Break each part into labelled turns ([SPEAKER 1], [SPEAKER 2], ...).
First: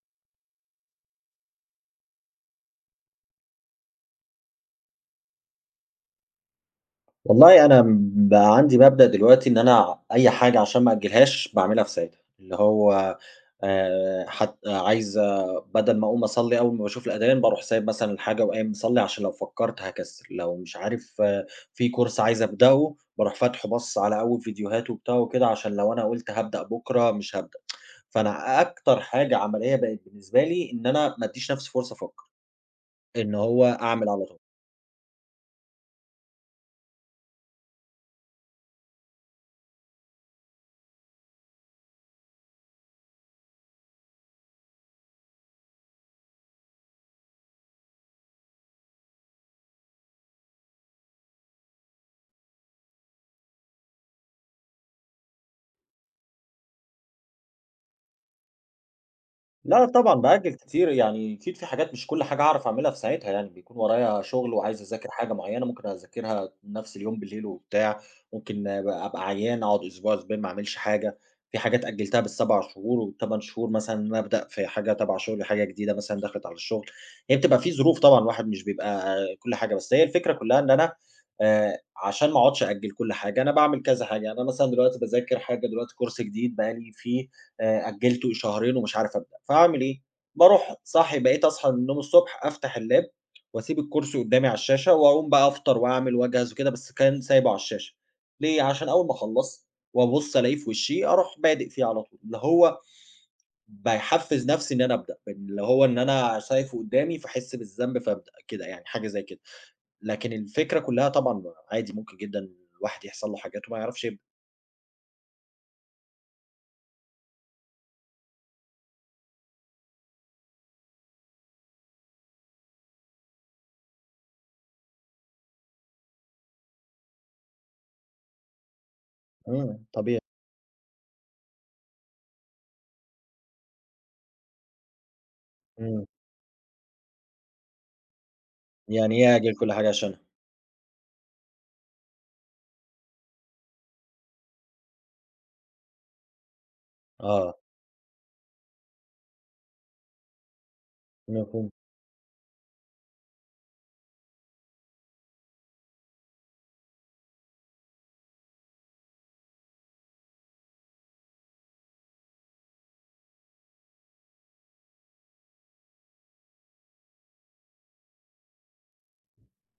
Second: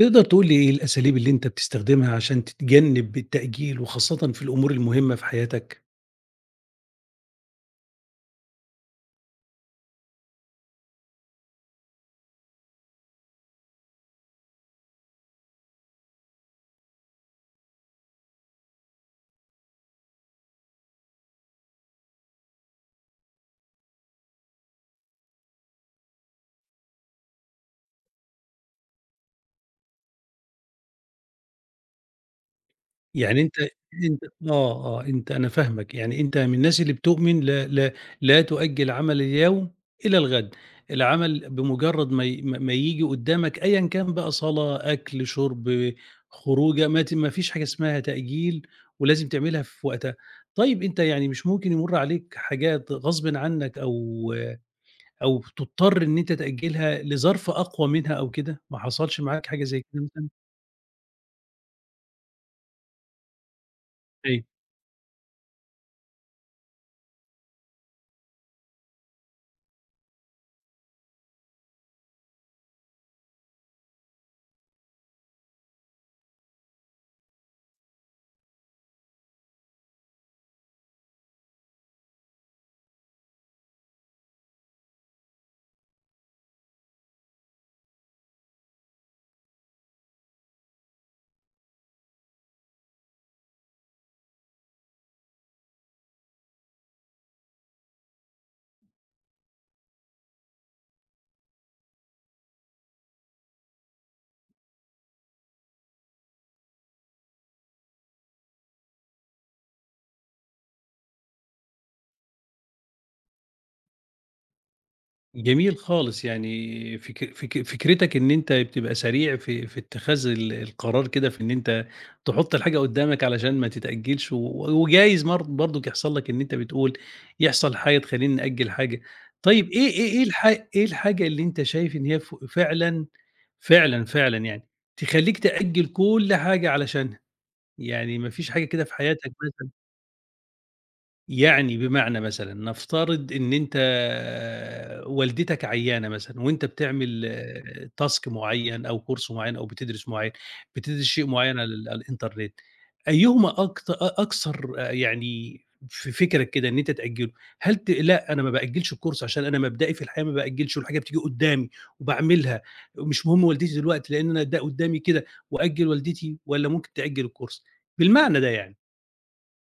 [SPEAKER 1] تقدر تقول لي إيه الأساليب اللي أنت بتستخدمها عشان تتجنب التأجيل وخاصةً في الأمور المهمة في حياتك؟
[SPEAKER 2] والله أنا م بقى عندي مبدأ دلوقتي إن أنا أي حاجة عشان ما أأجلهاش باعملها في ساعتها، اللي هو حت عايز بدل ما أقوم أصلّي أول ما باشوف الأذان باروح سايب مثلًا الحاجة وقايم مصلّي عشان لو فكّرت هاكسل، لو مش عارف في course عايز أبدأه باروح فاتحه باصص على أول فيديوهات وبتاع وكده عشان لو أنا قُلت هابدأ بُكرة مش هابدأ، فأنا أكتر حاجة عملية بقت بالنسبة لي إن أنا ما أدّيش نَفْسي فرصة أفكّر، إن
[SPEAKER 1] يعني أنت
[SPEAKER 2] هو أعمل
[SPEAKER 1] أنت
[SPEAKER 2] على
[SPEAKER 1] أنت أنا فاهمك، يعني أنت من الناس اللي بتؤمن لا تؤجل عمل اليوم إلى الغد، العمل بمجرد ما ي ما ما ييجي قدامك أيًا كان بقى صلاة، أكل، شرب، خروجة، ما فيش حاجة اسمها تأجيل ولازم تعملها في وقتها. طيب أنت يعني مش ممكن يمُر عليك حاجات غصبٍ عنك أو تضطر إن أنت تأجّلها لظرف أقوى منها أو كده، ما حصلش معاك حاجة زي
[SPEAKER 2] لأ
[SPEAKER 1] كده
[SPEAKER 2] طبعًا
[SPEAKER 1] مثلًا؟
[SPEAKER 2] بأجّل كتير، يعني أكيد في حاجات مش كل حاجة هاعرف أعملها في ساعتها يعني، بيكون ورايا
[SPEAKER 1] أيوه،
[SPEAKER 2] شغل وعايز أذاكر حاجة معيّنة ممكن أذاكرها نفس اليوم بالليل وبتاع، ممكن اب أبقى عيان أقعد أسبوع، أسبوعين ما أعملش حاجة، في حاجات أجّلتها بال7 شهور وال8 شهور مثلًا إن أنا أبدأ في حاجة تبع شغلي، حاجة جديدة مثلًا دخلت على الشغل، هي بتبقى في ظروف طبعًا الواحد مش بيبقى كل حاجة، بس هي الفكرة كلّها إن أنا عشان ما أقعدش أأجّل كل حاجة، أنا باعمل كذا حاجة، يعني أنا مثلًا دلوقتي باذاكر حاجة دلوقتي كورس جديد بقى لي فيه أجّلته شهرين ومش عارف أبدأ، فاعمل إيه؟ باروح صاحي بقيت أصحى من النوم الصبح أفتح اللاب وأسيب الكرسي قدّامي على الشاشة وأقوم بقى أفطر وأعمل وأجهز وكده، بس كان سايبه على الشاشة، ليه؟ عشان أول ما أخلّص وأبُص ألاقيه في وشّي أروح بادئ فيه على طول، اللي هو باحفّز نفسي إن أنا أبدأ، اللي هو إن أنا شايفه قدّامي فاحس بالذنب فابدأ كده يعني، حاجة زي كده، لكن الفكرة كلّها طبعًا عادي ممكن جدًا الواحد يحصل له حاجات وما يعرفش يبدأ.
[SPEAKER 1] جميل خالص، يعني فك فك فكرتك إن أنت بتبقى سريع في اتخاذ القرار كده في إن أنت تحُط الحاجة قدّامك علشان ما تتأجّلش، وجايز مر برضُك يحصل لك إن أنت بتقول يحصل حاجة تخلّيني نأجّل حاجة. طيب
[SPEAKER 2] إمم، طبيعي.
[SPEAKER 1] إيه الحاجة اللي أنت شايف إن هي فعلًا، فعلًا يعني تخلّيك تأجّل
[SPEAKER 2] إمم.
[SPEAKER 1] كل حاجة علشانها؟ يعني ما فيش حاجة كده في
[SPEAKER 2] يعني
[SPEAKER 1] حياتك
[SPEAKER 2] يعجل
[SPEAKER 1] مثلًا
[SPEAKER 2] كل حاجة عشانها.
[SPEAKER 1] يعني بمعنى مثلًا نفترض إن أنت والدتك عيّانة مثلًا وأنت بتعمل
[SPEAKER 2] آه،
[SPEAKER 1] task معيّن أو course معيّن أو بتدرس معيّن، بتدرس شيء معيّن على
[SPEAKER 2] مفهوم.
[SPEAKER 1] على الإنترنت، أيهما أكت أكثر يعني في فكرك كده إن أنت تأجّله؟ هل ت لأ أنا ما بأجّلش الcourse عشان أنا مبدئي في الحياة ما بأجّلش والحاجة بتيجي قدّامي وباعملها، ومش مهم والدتي دلوقتي لإن أنا ده قدّامي كده وأجّل والدتي والّا ممكن تأجّل الcourse؟ بالمعنى ده يعني.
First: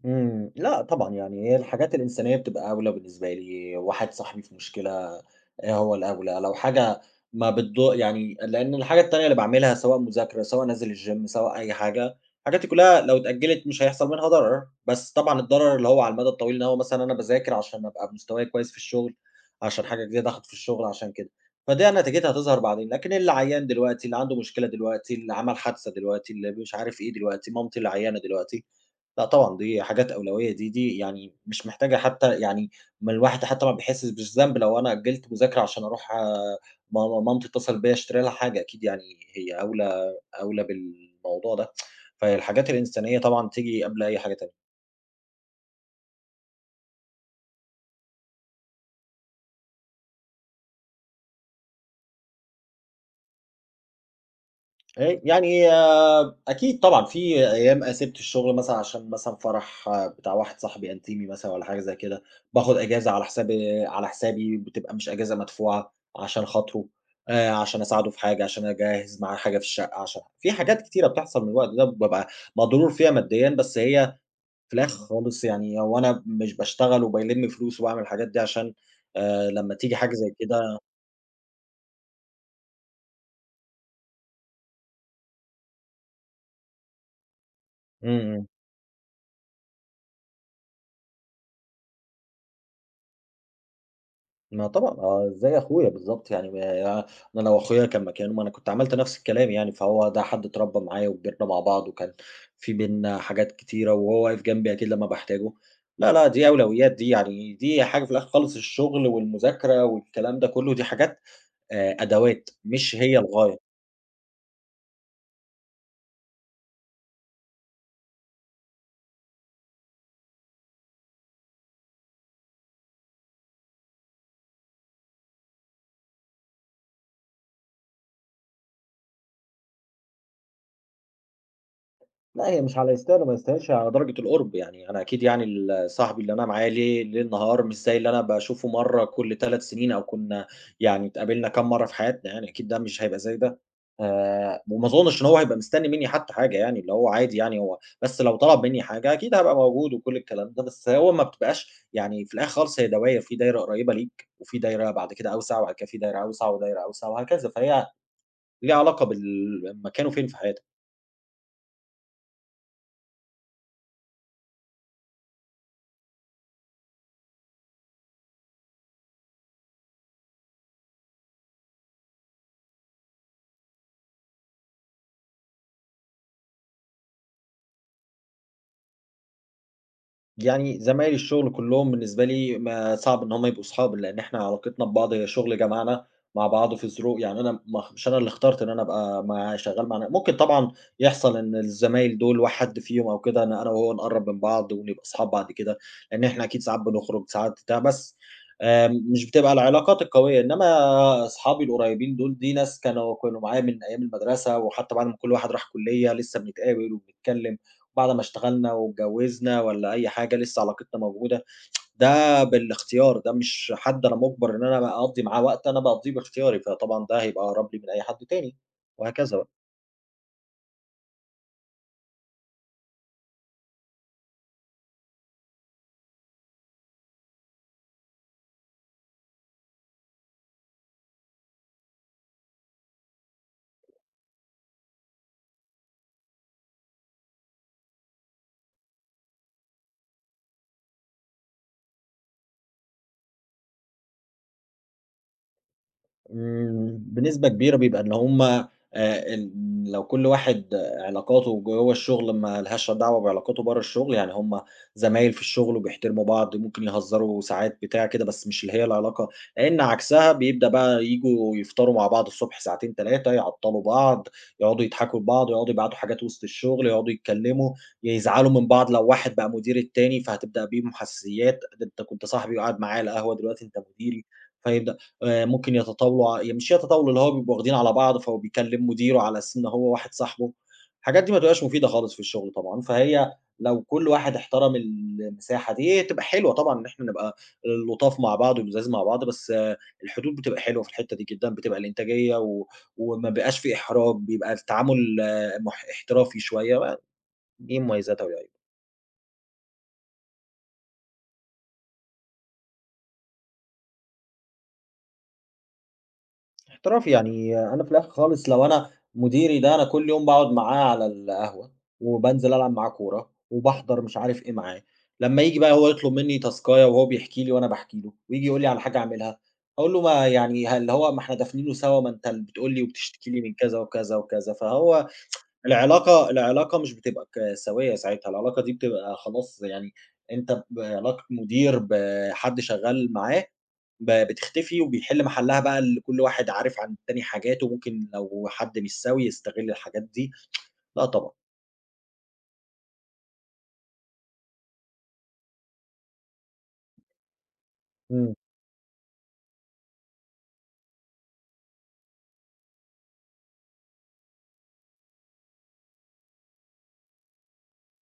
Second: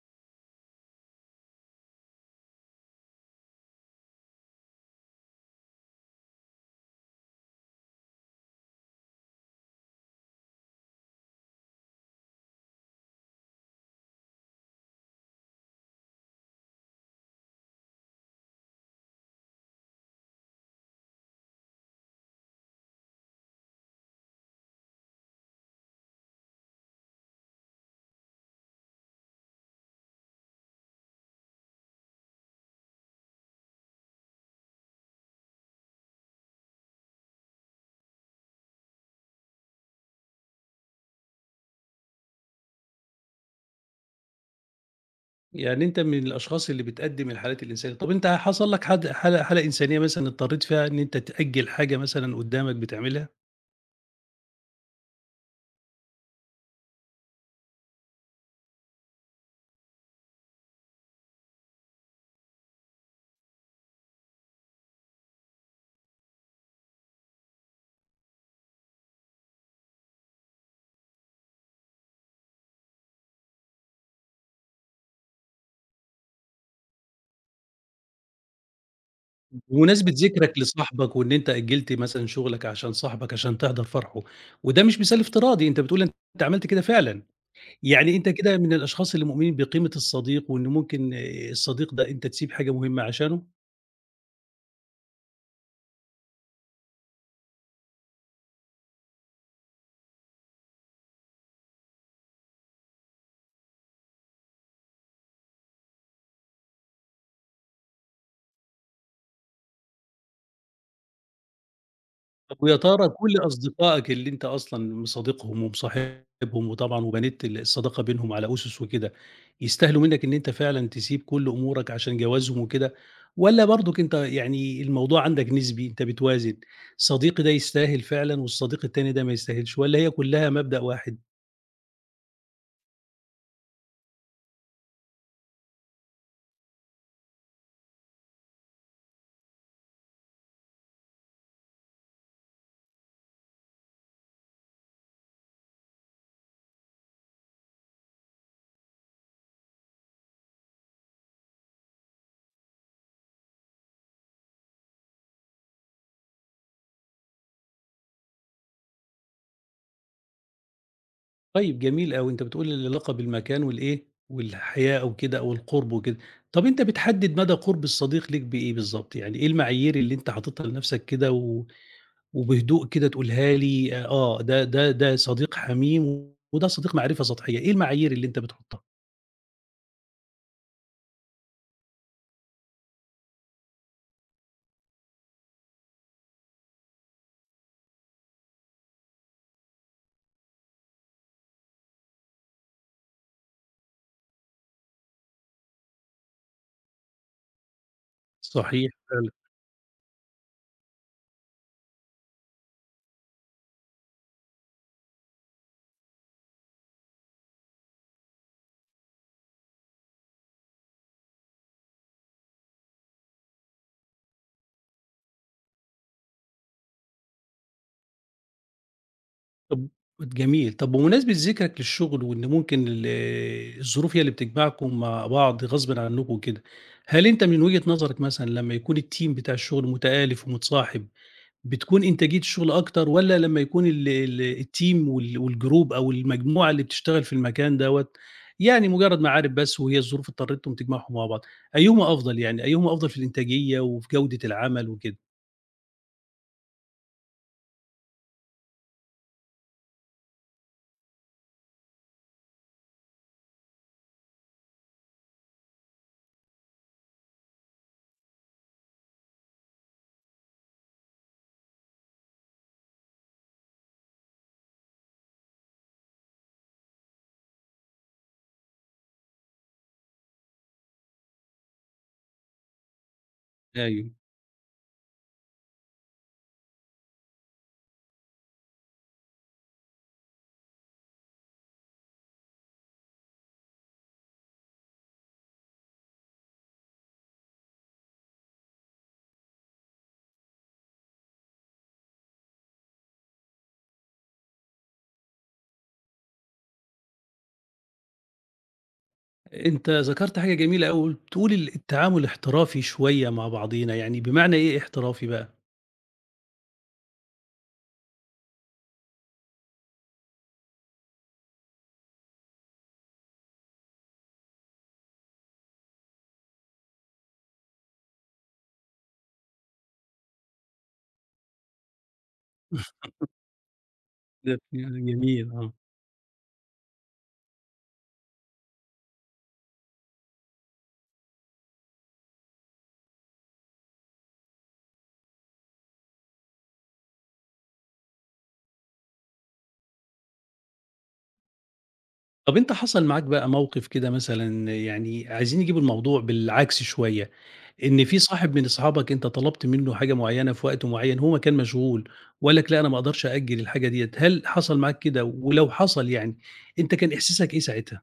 [SPEAKER 2] إمم، لأ طبعًا، يعني هي الحاجات الإنسانية بتبقى أولى بالنسبة لي، واحد صاحبي في مشكلة هو الأولى، لو حاجة ما بتض يعني لإن الحاجة التانية اللي باعملها سواء مذاكرة، سواء نازل الgym، سواء أي حاجة، الحاجات دي كلّها لو اتأجّلت مش هيحصل منها ضرر، بس طبعًا الضرر اللي هو على المدى الطويل إن هو مثلًا أنا باذاكر عشان أبقى مستواي كويس في الشغل، عشان حاجة جديدة آخد في الشغل عشان كده، فدي نتيجتها هتظهر بعدين، لكن اللي عيّان دلوقتي، اللي عنده مشكلة دلوقتي، اللي عمل حادثة دلوقتي، اللي مش عارف إيه دلوقتي، مامتي اللي عيّانة دلوقتي، لأ طبعًا، دي حاجات أولوية دي يعني مش محتاجة حتى يعني ما الواحد حتى ما بيحسّش بالذنب لو أنا أجّلت مذاكرة عشان أروح مامتي اتصلت بيّا أشتري لها حاجة، أكيد يعني هي أولى أولى بالموضوع ده. فهي الحاجات الإنسانية طبعًا تيجي قبل أي حاجة تانية.
[SPEAKER 1] يعني أنت من الأشخاص اللي بتقدّم الحالات الإنسانية، طَب أنت حصل لك حد حالة إنسانية مثلًا اضطريت فيها إن أنت تأجّل حاجة مثلًا قدّامك بتعملها؟
[SPEAKER 2] يعني أكيد طبعًا، في أيام سِبت الشغل مثلًا عشان مثلًا فرح بتاع واحد صاحبي أنتيمي مثلًا والّا حاجة زي كده، باخد إجازة على حسابي، بتبقى مش إجازة مدفوعة عشان خاطره، عشان أساعده في حاجة، عشان أجهّز معاه حاجة في الشقة، عشان في حاجات كتيرة بتحصل من الوقت ده بابقى مضرور فيها ماديًا، بس هي في الآخر خالص يعني هو أنا مش باشتغل وبالِم فلوس وباعمل الحاجات دي عشان لمّا تيجي
[SPEAKER 1] بمناسبة
[SPEAKER 2] حاجة زي
[SPEAKER 1] ذكرك
[SPEAKER 2] كده.
[SPEAKER 1] لصاحبك وإن أنت أجّلت مثلًا شغلك عشان صاحبك عشان تحضر فرحه، وده مش مثال افتراضي، أنت بتقول أنت عملت كده فعلًا،
[SPEAKER 2] إمم،
[SPEAKER 1] يعني أنت
[SPEAKER 2] إمم.
[SPEAKER 1] كده من الأشخاص اللي مؤمنين بقيمة الصديق وإن ممكن الصديق ده أنت تسيب حاجة مهمة عشانه؟
[SPEAKER 2] ما طبعًا آه، زي أخويا بالضبط يعني ما يعني أنا لو أخويا كان مكانه ما أنا كنت عملت نفس الكلام يعني، فهو ده حد اتربى معايا وكبرنا مع بعض وكان في بيننا حاجات كتيرة وهو واقف جنبي أكيد لمّا باحتاجه. لا، لأ، دي أولويات دي يعني دي حاجة في الآخر خالص الشغل والمذاكرة والكلام ده كله دي حاجات أدوات
[SPEAKER 1] طب ويا
[SPEAKER 2] مش
[SPEAKER 1] ترى
[SPEAKER 2] هي
[SPEAKER 1] كل
[SPEAKER 2] الغاية.
[SPEAKER 1] أصدقائك اللي أنت أصلًا مصادقهم ومصاحبهم وطبعًا وبنيت الصداقة بينهم على أُسس وكده، يستاهلوا منّك إن أنت فعلًا تسيب كل أمورك عشان جوازهم وكده، والّا برضك أنت يعني الموضوع عندك نسبي، أنت بتوازن، صديقي ده يستاهل فعلًا والصديق التاني ده ما يستاهلش، والّا هي كلها مبدأ واحد؟
[SPEAKER 2] لأ، هي مش على يستاهل وما يستاهلش، على درجة القُرب، يعني أنا أكيد يعني صاحبي اللي أنا معاه ليل نهار، مش زي اللي أنا باشوفه مرّة كل 3 سنين أو كنا يعني اتقابلنا كام مرّة في حياتنا يعني، أكيد ده مش هيبقى زي ده. وما أظنش إن هو هيبقى مستني منّي حتى حاجة يعني، اللي هو عادي يعني هو بس لو طلب منّي حاجة أكيد هابقى موجود وكل الكلام ده، بس هو ما بتبقاش يعني في الآخر خالص هي دواير، في دايرة قريّبة ليك، وفي دايرة بعد كده أوسع، وبعد كده في دايرة أوسع ودايرة أوسع وهكذا، فهي ليها علاقة بالمكان وفين في حياتك.
[SPEAKER 1] طيب جميل أوي، أنت بتقول العلاقة بالمكان والإيه، والحياء وكده أو القُرب وكده، طب أنت بتحدد مدى قُرب الصديق ليك بإيه بالضبط؟ يعني إيه المعايير اللي أنت حاططها لنفسك كده وبهدوء كده تقولها لي ده صديق حميم وده صديق معرفة سطحية، إيه المعايير اللي أنت بتحطها؟
[SPEAKER 2] يعني زمايل الشغل كلّهم بالنسبة لي ما صعب إن هم يبقوا صحابي، لإن إحنا علاقتنا ببعض هي شغل جمعنا مع بعض في ظرو يعني أنا ما خ مش أنا اللي اخترت إن أنا أبقى مع شغّال مع ن ممكن طبعًا يحصل إن الزمايل دول واحد فيهم أو كده إن أنا وهو نقرّب من بعض ونبقى أصحاب بعد كده، لإن إحنا أكيد ساعات بنخرج، ساعات بتاع، بس
[SPEAKER 1] صحيح
[SPEAKER 2] مش
[SPEAKER 1] فعلًا،
[SPEAKER 2] بتبقى العلاقات القوية، إنّما أصحابي القريبين دول دي ناس كانوا معايا من أيام المدرسة وحتى بعد ما كل واحد راح كُلّية لسّه بنتقابل وبنتكلّم. بعد ما اشتغلنا واتجوّزنا والّا أي حاجة، لسه علاقتنا موجودة، ده بالاختيار، ده مش حد أنا مُجبَر إن أنا باقضّي معاه وقت، أنا باقضّيه باختياري، فطبعًا ده هيبقى أقرب لي من أي حد تاني، وهكذا بقى.
[SPEAKER 1] طب جميل، طب بمناسبة ذِكرك للشغل وإن ممكن الظروف هي اللي بتجمعكم مع بعض غصبٍ عنكم وكده، هل أنت من وجهة نظرك مثلًا لمّا يكون الteam بتاع الشغل متآلف ومتصاحب بتكون إنتاجية الشغل أكتر والّا لمّا يكون ال ال الteam والجروب أو المجموعة اللي بتشتغل في المكان دوّة، يعني مجرد معارف بس وهي الظروف اضطرتهم تجمعهم مع بعض، أيهما أفضل يعني، أيهما أفضل في الإنتاجية وفي جودة العمل وكده؟
[SPEAKER 2] إمم، بنسبة كبيرة بيبقى إن هُم ال لو كل واحد علاقاته جوّه الشغل ما لهاش دعوة بعلاقاته برّه الشغل، يعني هُم زمايل في الشغل وبيحترموا بعض، ممكن يهزروا ساعات بتاع كده، بس مش اللي هي العلاقة. لإن عكسها بيبدأ بقى ييجوا يفطروا مع بعض الصبح ساعتين، 3 يعطّلوا بعض، يقعدوا يضحكوا لبعض، يقعدوا يبعتوا حاجات وسط الشغل، يقعدوا يتكلموا، يزعلوا من بعض لو واحد بقى مدير التاني، فهتبدأ بيهم حساسيات، ده أنت كنت صاحبي وقاعد معايا على القهوة، دلوقتي أنت
[SPEAKER 1] أيوه.
[SPEAKER 2] مديري، فيبدأ ممكن يتطاولوا ع يعني مش يتطاولوا، اللي هو بيبقوا واخدين على بعض، فهو بيكلّم مديره على أساس إن هو واحد صاحبه. الحاجات دي ما بتبقاش مفيدة خالص في الشغل طبعًا، فهي لو كل واحد احترم المساحة دي، هي تبقى حلوة طبعًا إن إحنا نبقى لطاف مع بعض ولُذاذ مع بعض، بس الحدود بتبقى حلوة في الحتّة دي جدًا، بتبقى الإنتاجية وما بيبقاش في إحراج، بيبقى التعامل آه، احترافي شوية، دي مميزاتها والعيوب.
[SPEAKER 1] أنت ذكرت حاجة جميلة أوي، بتقول التعامل احترافي شوية مع بعضينا، يعني بمعنى إيه احترافي بقى؟
[SPEAKER 2] احتراف، يعني أنا في الآخر خالص لو أنا مديري ده أنا كل يوم باقعد معاه على القهوة، وبانزل ألعب معاه كورة، وباحضر مش عارف إيه معاه، لمّا ييجي بقى هو يطلب منّي تاسكاية وهو بيحكي لي وأنا باحكي له، وييجي يقول لي على حاجة أعملها، أقول له ما يعني ه اللي هو ما إحنا دافنينه سوا، ما أنت اللي بتقول لي وبتشتكي لي من كذا وكذا
[SPEAKER 1] ده
[SPEAKER 2] وكذا، فهو
[SPEAKER 1] جميل آه.
[SPEAKER 2] العلاقة مش بتبقى سوية ساعتها، العلاقة دي بتبقى خلاص يعني أنت بعلاقة مدير بحد شغال معاه، بتختفي وبيحل محلها بقى اللي كل واحد عارف عن التاني حاجات، وممكن لو حد مش سَوِي يستغل الحاجات دي، لأ طبعًا.
[SPEAKER 1] طب أنت حصل معاك بقى موقف كده مثلًا يعني عايزين نجيب الموضوع بالعكس شوية، إن في
[SPEAKER 2] إمم.
[SPEAKER 1] صاحب من أصحابك أنت طلبت منّه حاجة معيّنة في وقت معيّن، هو كان مشغول وقال لك لأ، أنا ما أقدرش أأجّل الحاجة ديّة، هل حصل معاك كده؟ ولو حصل يعني، أنت كان إحساسك إيه ساعتها؟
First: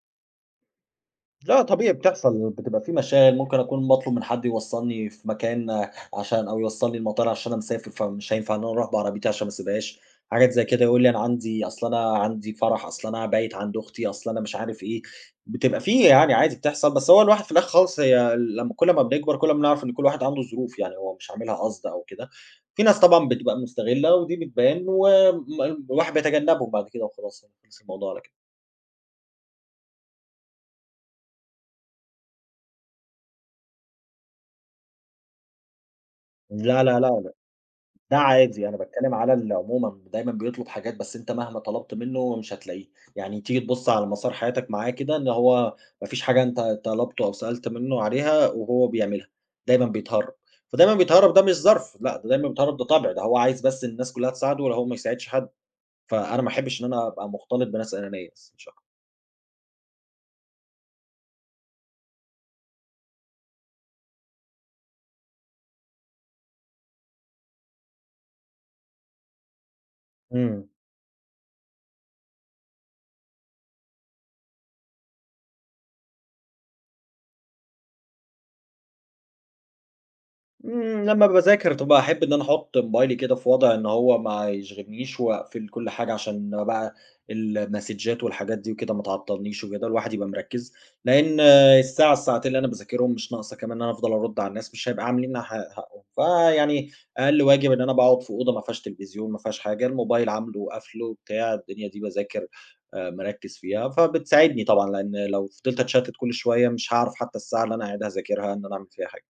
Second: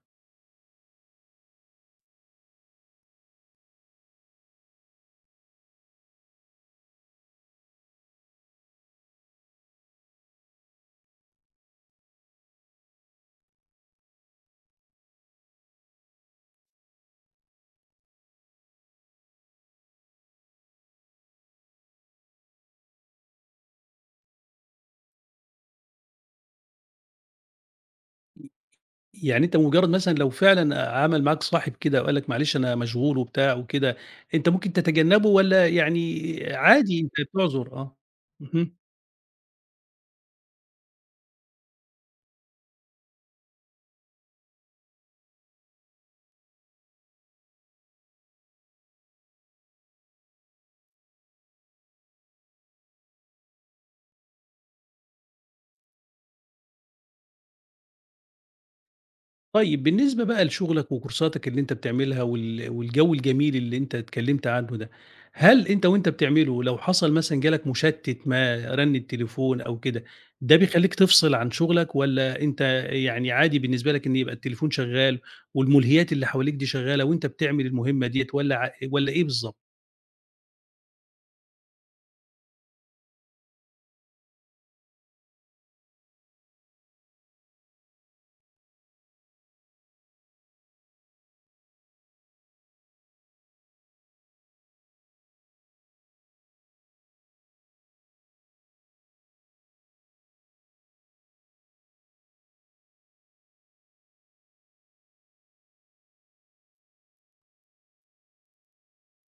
[SPEAKER 2] لأ طبيعي بتحصل، بتبقى في مشاغل، ممكن أكون باطلب من حد يوصّلني في مكان عشان أو يوصّلني المطار عشان أنا مسافر، فمش هينفع إن أنا أروح بعربيتي عشان ما اسيبهاش، حاجات زي كده، يقول لي أنا عندي فرح، أصل أنا بايت عند أختي، أصل أنا مش عارف إيه، بتبقى في يعني عادي بتحصل، بس هو الواحد في الآخر خالص هي لمّا كل ما بنكبر كل ما بنعرف إن كل واحد عنده ظروف، يعني هو مش عاملها قصد أو كده، في ناس طبعًا بتبقى مستغلة ودي بتبان. الواحد بيتجنبهم بعد كده وخلاص، يعني خلص الموضوع على كده.
[SPEAKER 1] يعني أنت مجرّد مثلًا لو فعلًا عمل معاك صاحب كده وقال لك معلش أنا مشغول وبتاع وكده، أنت ممكن تتجنّبه والّا يعني
[SPEAKER 2] لا،
[SPEAKER 1] عادي
[SPEAKER 2] لا،
[SPEAKER 1] أنت
[SPEAKER 2] لا،
[SPEAKER 1] بتعذر؟ آه.
[SPEAKER 2] ده عادي،
[SPEAKER 1] اهم.
[SPEAKER 2] أنا باتكلّم على عمومًا دايمًا بيطلب حاجات بس أنت مهما طلبت منّه مش هتلاقيه، يعني تيجي تبُص على مسار حياتك معاه كده إن هو ما فيش حاجة أنت طلبته أو سألت منّه عليها وهو بيعملها، دايمًا بيتهرّب، فدايمًا بيتهرّب ده مش ظرف، لأ ده دايمًا بيتهرّب ده طبع، ده هو عايز بس الناس كلّها تساعده ولا هو ما يساعدش حد، فأنا ما احبّش إن أنا أبقى مختلط بناس أنانية بس مش أكتر.
[SPEAKER 1] طيب بالنسبة بقى لشغلك وكورساتك اللي أنت بتعملها والجو الجميل اللي أنت اتكلمت عنه ده، هل أنت وأنت بتعمله لو حصل مثلًا جالك مشتت ما، رن التليفون أو كده، ده
[SPEAKER 2] إمم.
[SPEAKER 1] بيخلّيك تفصل عن شغلك والّا أنت يعني عادي بالنسبة لك إن يبقى التليفون شغال والملهيات اللي حواليك دي شغالة وأنت بتعمل المهمة ديّة والّا إيه بالضبط؟
[SPEAKER 2] إمم، لمّا باذاكر طبعًا أحب إن أنا أحُط موبايلي كده في وضع إن هو ما يشغلنيش وأقفل كل حاجة عشان بقى المسدجات والحاجات دي وكده ما تعطّلنيش وكده، الواحد يبقى مركّز، لإن الساعة، الساعتين اللي أنا باذاكرهم مش ناقصة كمان إن أنا أفضل أرُد على الناس، مش هيبقى عاملين حقهم. فيعني أقل واجب إن أنا باقعد في أوضة ما فيهاش تلفزيون، ما فيهاش حاجة، الموبايل عامله قافله بتاع، الدنيا دي باذاكر مركّز فيها، فبتساعدني طبعًا لإن لو فضلت أتشتت كل شوية مش هاعرف حتى الساعة اللي أنا قاعد هاذاكرها إن أنا أعمل فيها حاجة.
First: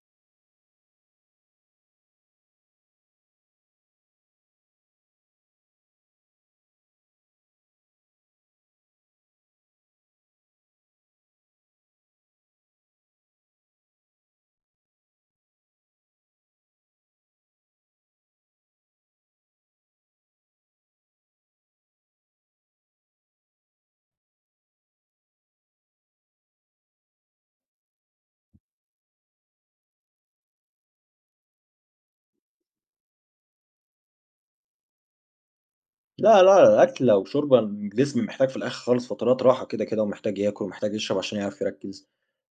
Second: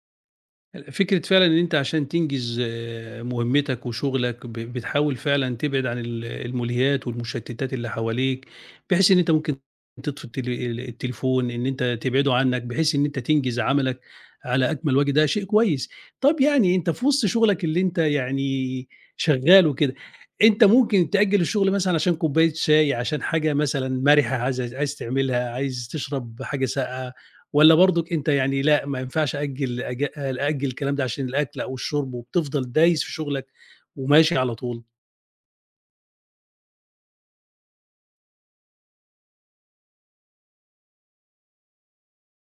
[SPEAKER 1] فكرة فعلًا إن أنت عشان تنجز مهمتك وشغلك بتحاول فعلًا تبعد عن الملهيات والمشتتات اللي حواليك، بحيث إن أنت ممكن تطفي التليفون، إن أنت تبعده عنك، بحيث إن أنت تنجز عملك على أكمل وجه، ده شيء كويس. طب يعني أنت في وسط شغلك اللي أنت يعني شغال وكده، أنت ممكن تأجل الشغل مثلًا عشان كوباية شاي، عشان حاجة مثلًا مَرِحة عايز تعملها، عايز تشرب حاجة ساقعة. والّا برضك أنت يعني لأ، ما ينفعش أأجّل الكلام ده عشان الأكل أو الشرب، وبتفضل دايس في شغلك وماشي على طول.
[SPEAKER 2] لا، لا، أكلة وشُرْبة الجسم محتاج في الآخر خالص فترات راحة كده، كده ومحتاج ياكل ومحتاج يشرب عشان يعرف يركّز.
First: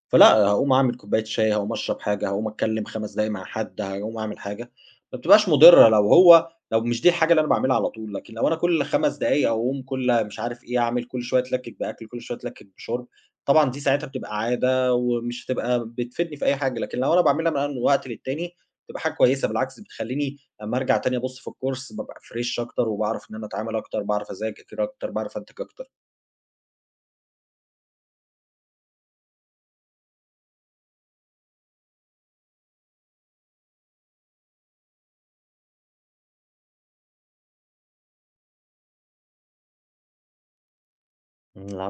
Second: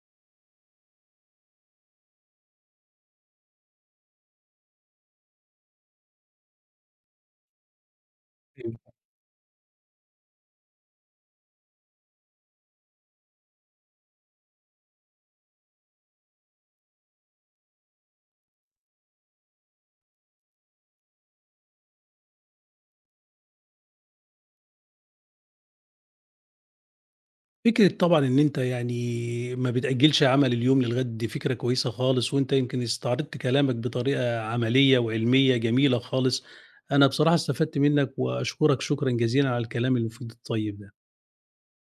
[SPEAKER 2] فلأ، هاقوم أعمل كوباية شاي، هاقوم أشرب حاجة، هاقوم أتكلم 5 دقايق مع حد، هاقوم أعمل حاجة، ما بتبقاش مُضرة لو هو لو مش دي الحاجة اللي أنا باعملها على طول، لكن لو أنا
[SPEAKER 1] إمم.
[SPEAKER 2] كل 5 دقايق أقوم كل مش عارف إيه أعمل، كل شوية أتلكك بأكل، كل شوية أتلكك بشُرب، طبعًا دي ساعتها بتبقى عادة ومش هتبقى بتفيدني في أي حاجة، لكن لو أنا باعملها بقى من وقت للتاني بتبقى حاجة كويسة، بالعكس بتخلّيني أمّا أرجع تاني أبُص في الcourse بابقى فريش أكتر، وباعرف إن أنا أتعامل أكتر، باعرف أذاكر أكتر، باعرف أنتج أكتر.
[SPEAKER 1] فكرة طبعًا إن أنت يعني ما بتأجّلش عمل اليوم للغد دي فكرة كويسة خالص، وأنت يمكن استعرضت كلامك بطريقة عملية وعلمية جميلة خالص. أنا بصراحة استفدت منّك وأشكرك شكرًا جزيلًا على الكلام المفيد الطيب ده.
[SPEAKER 2] إمم، لا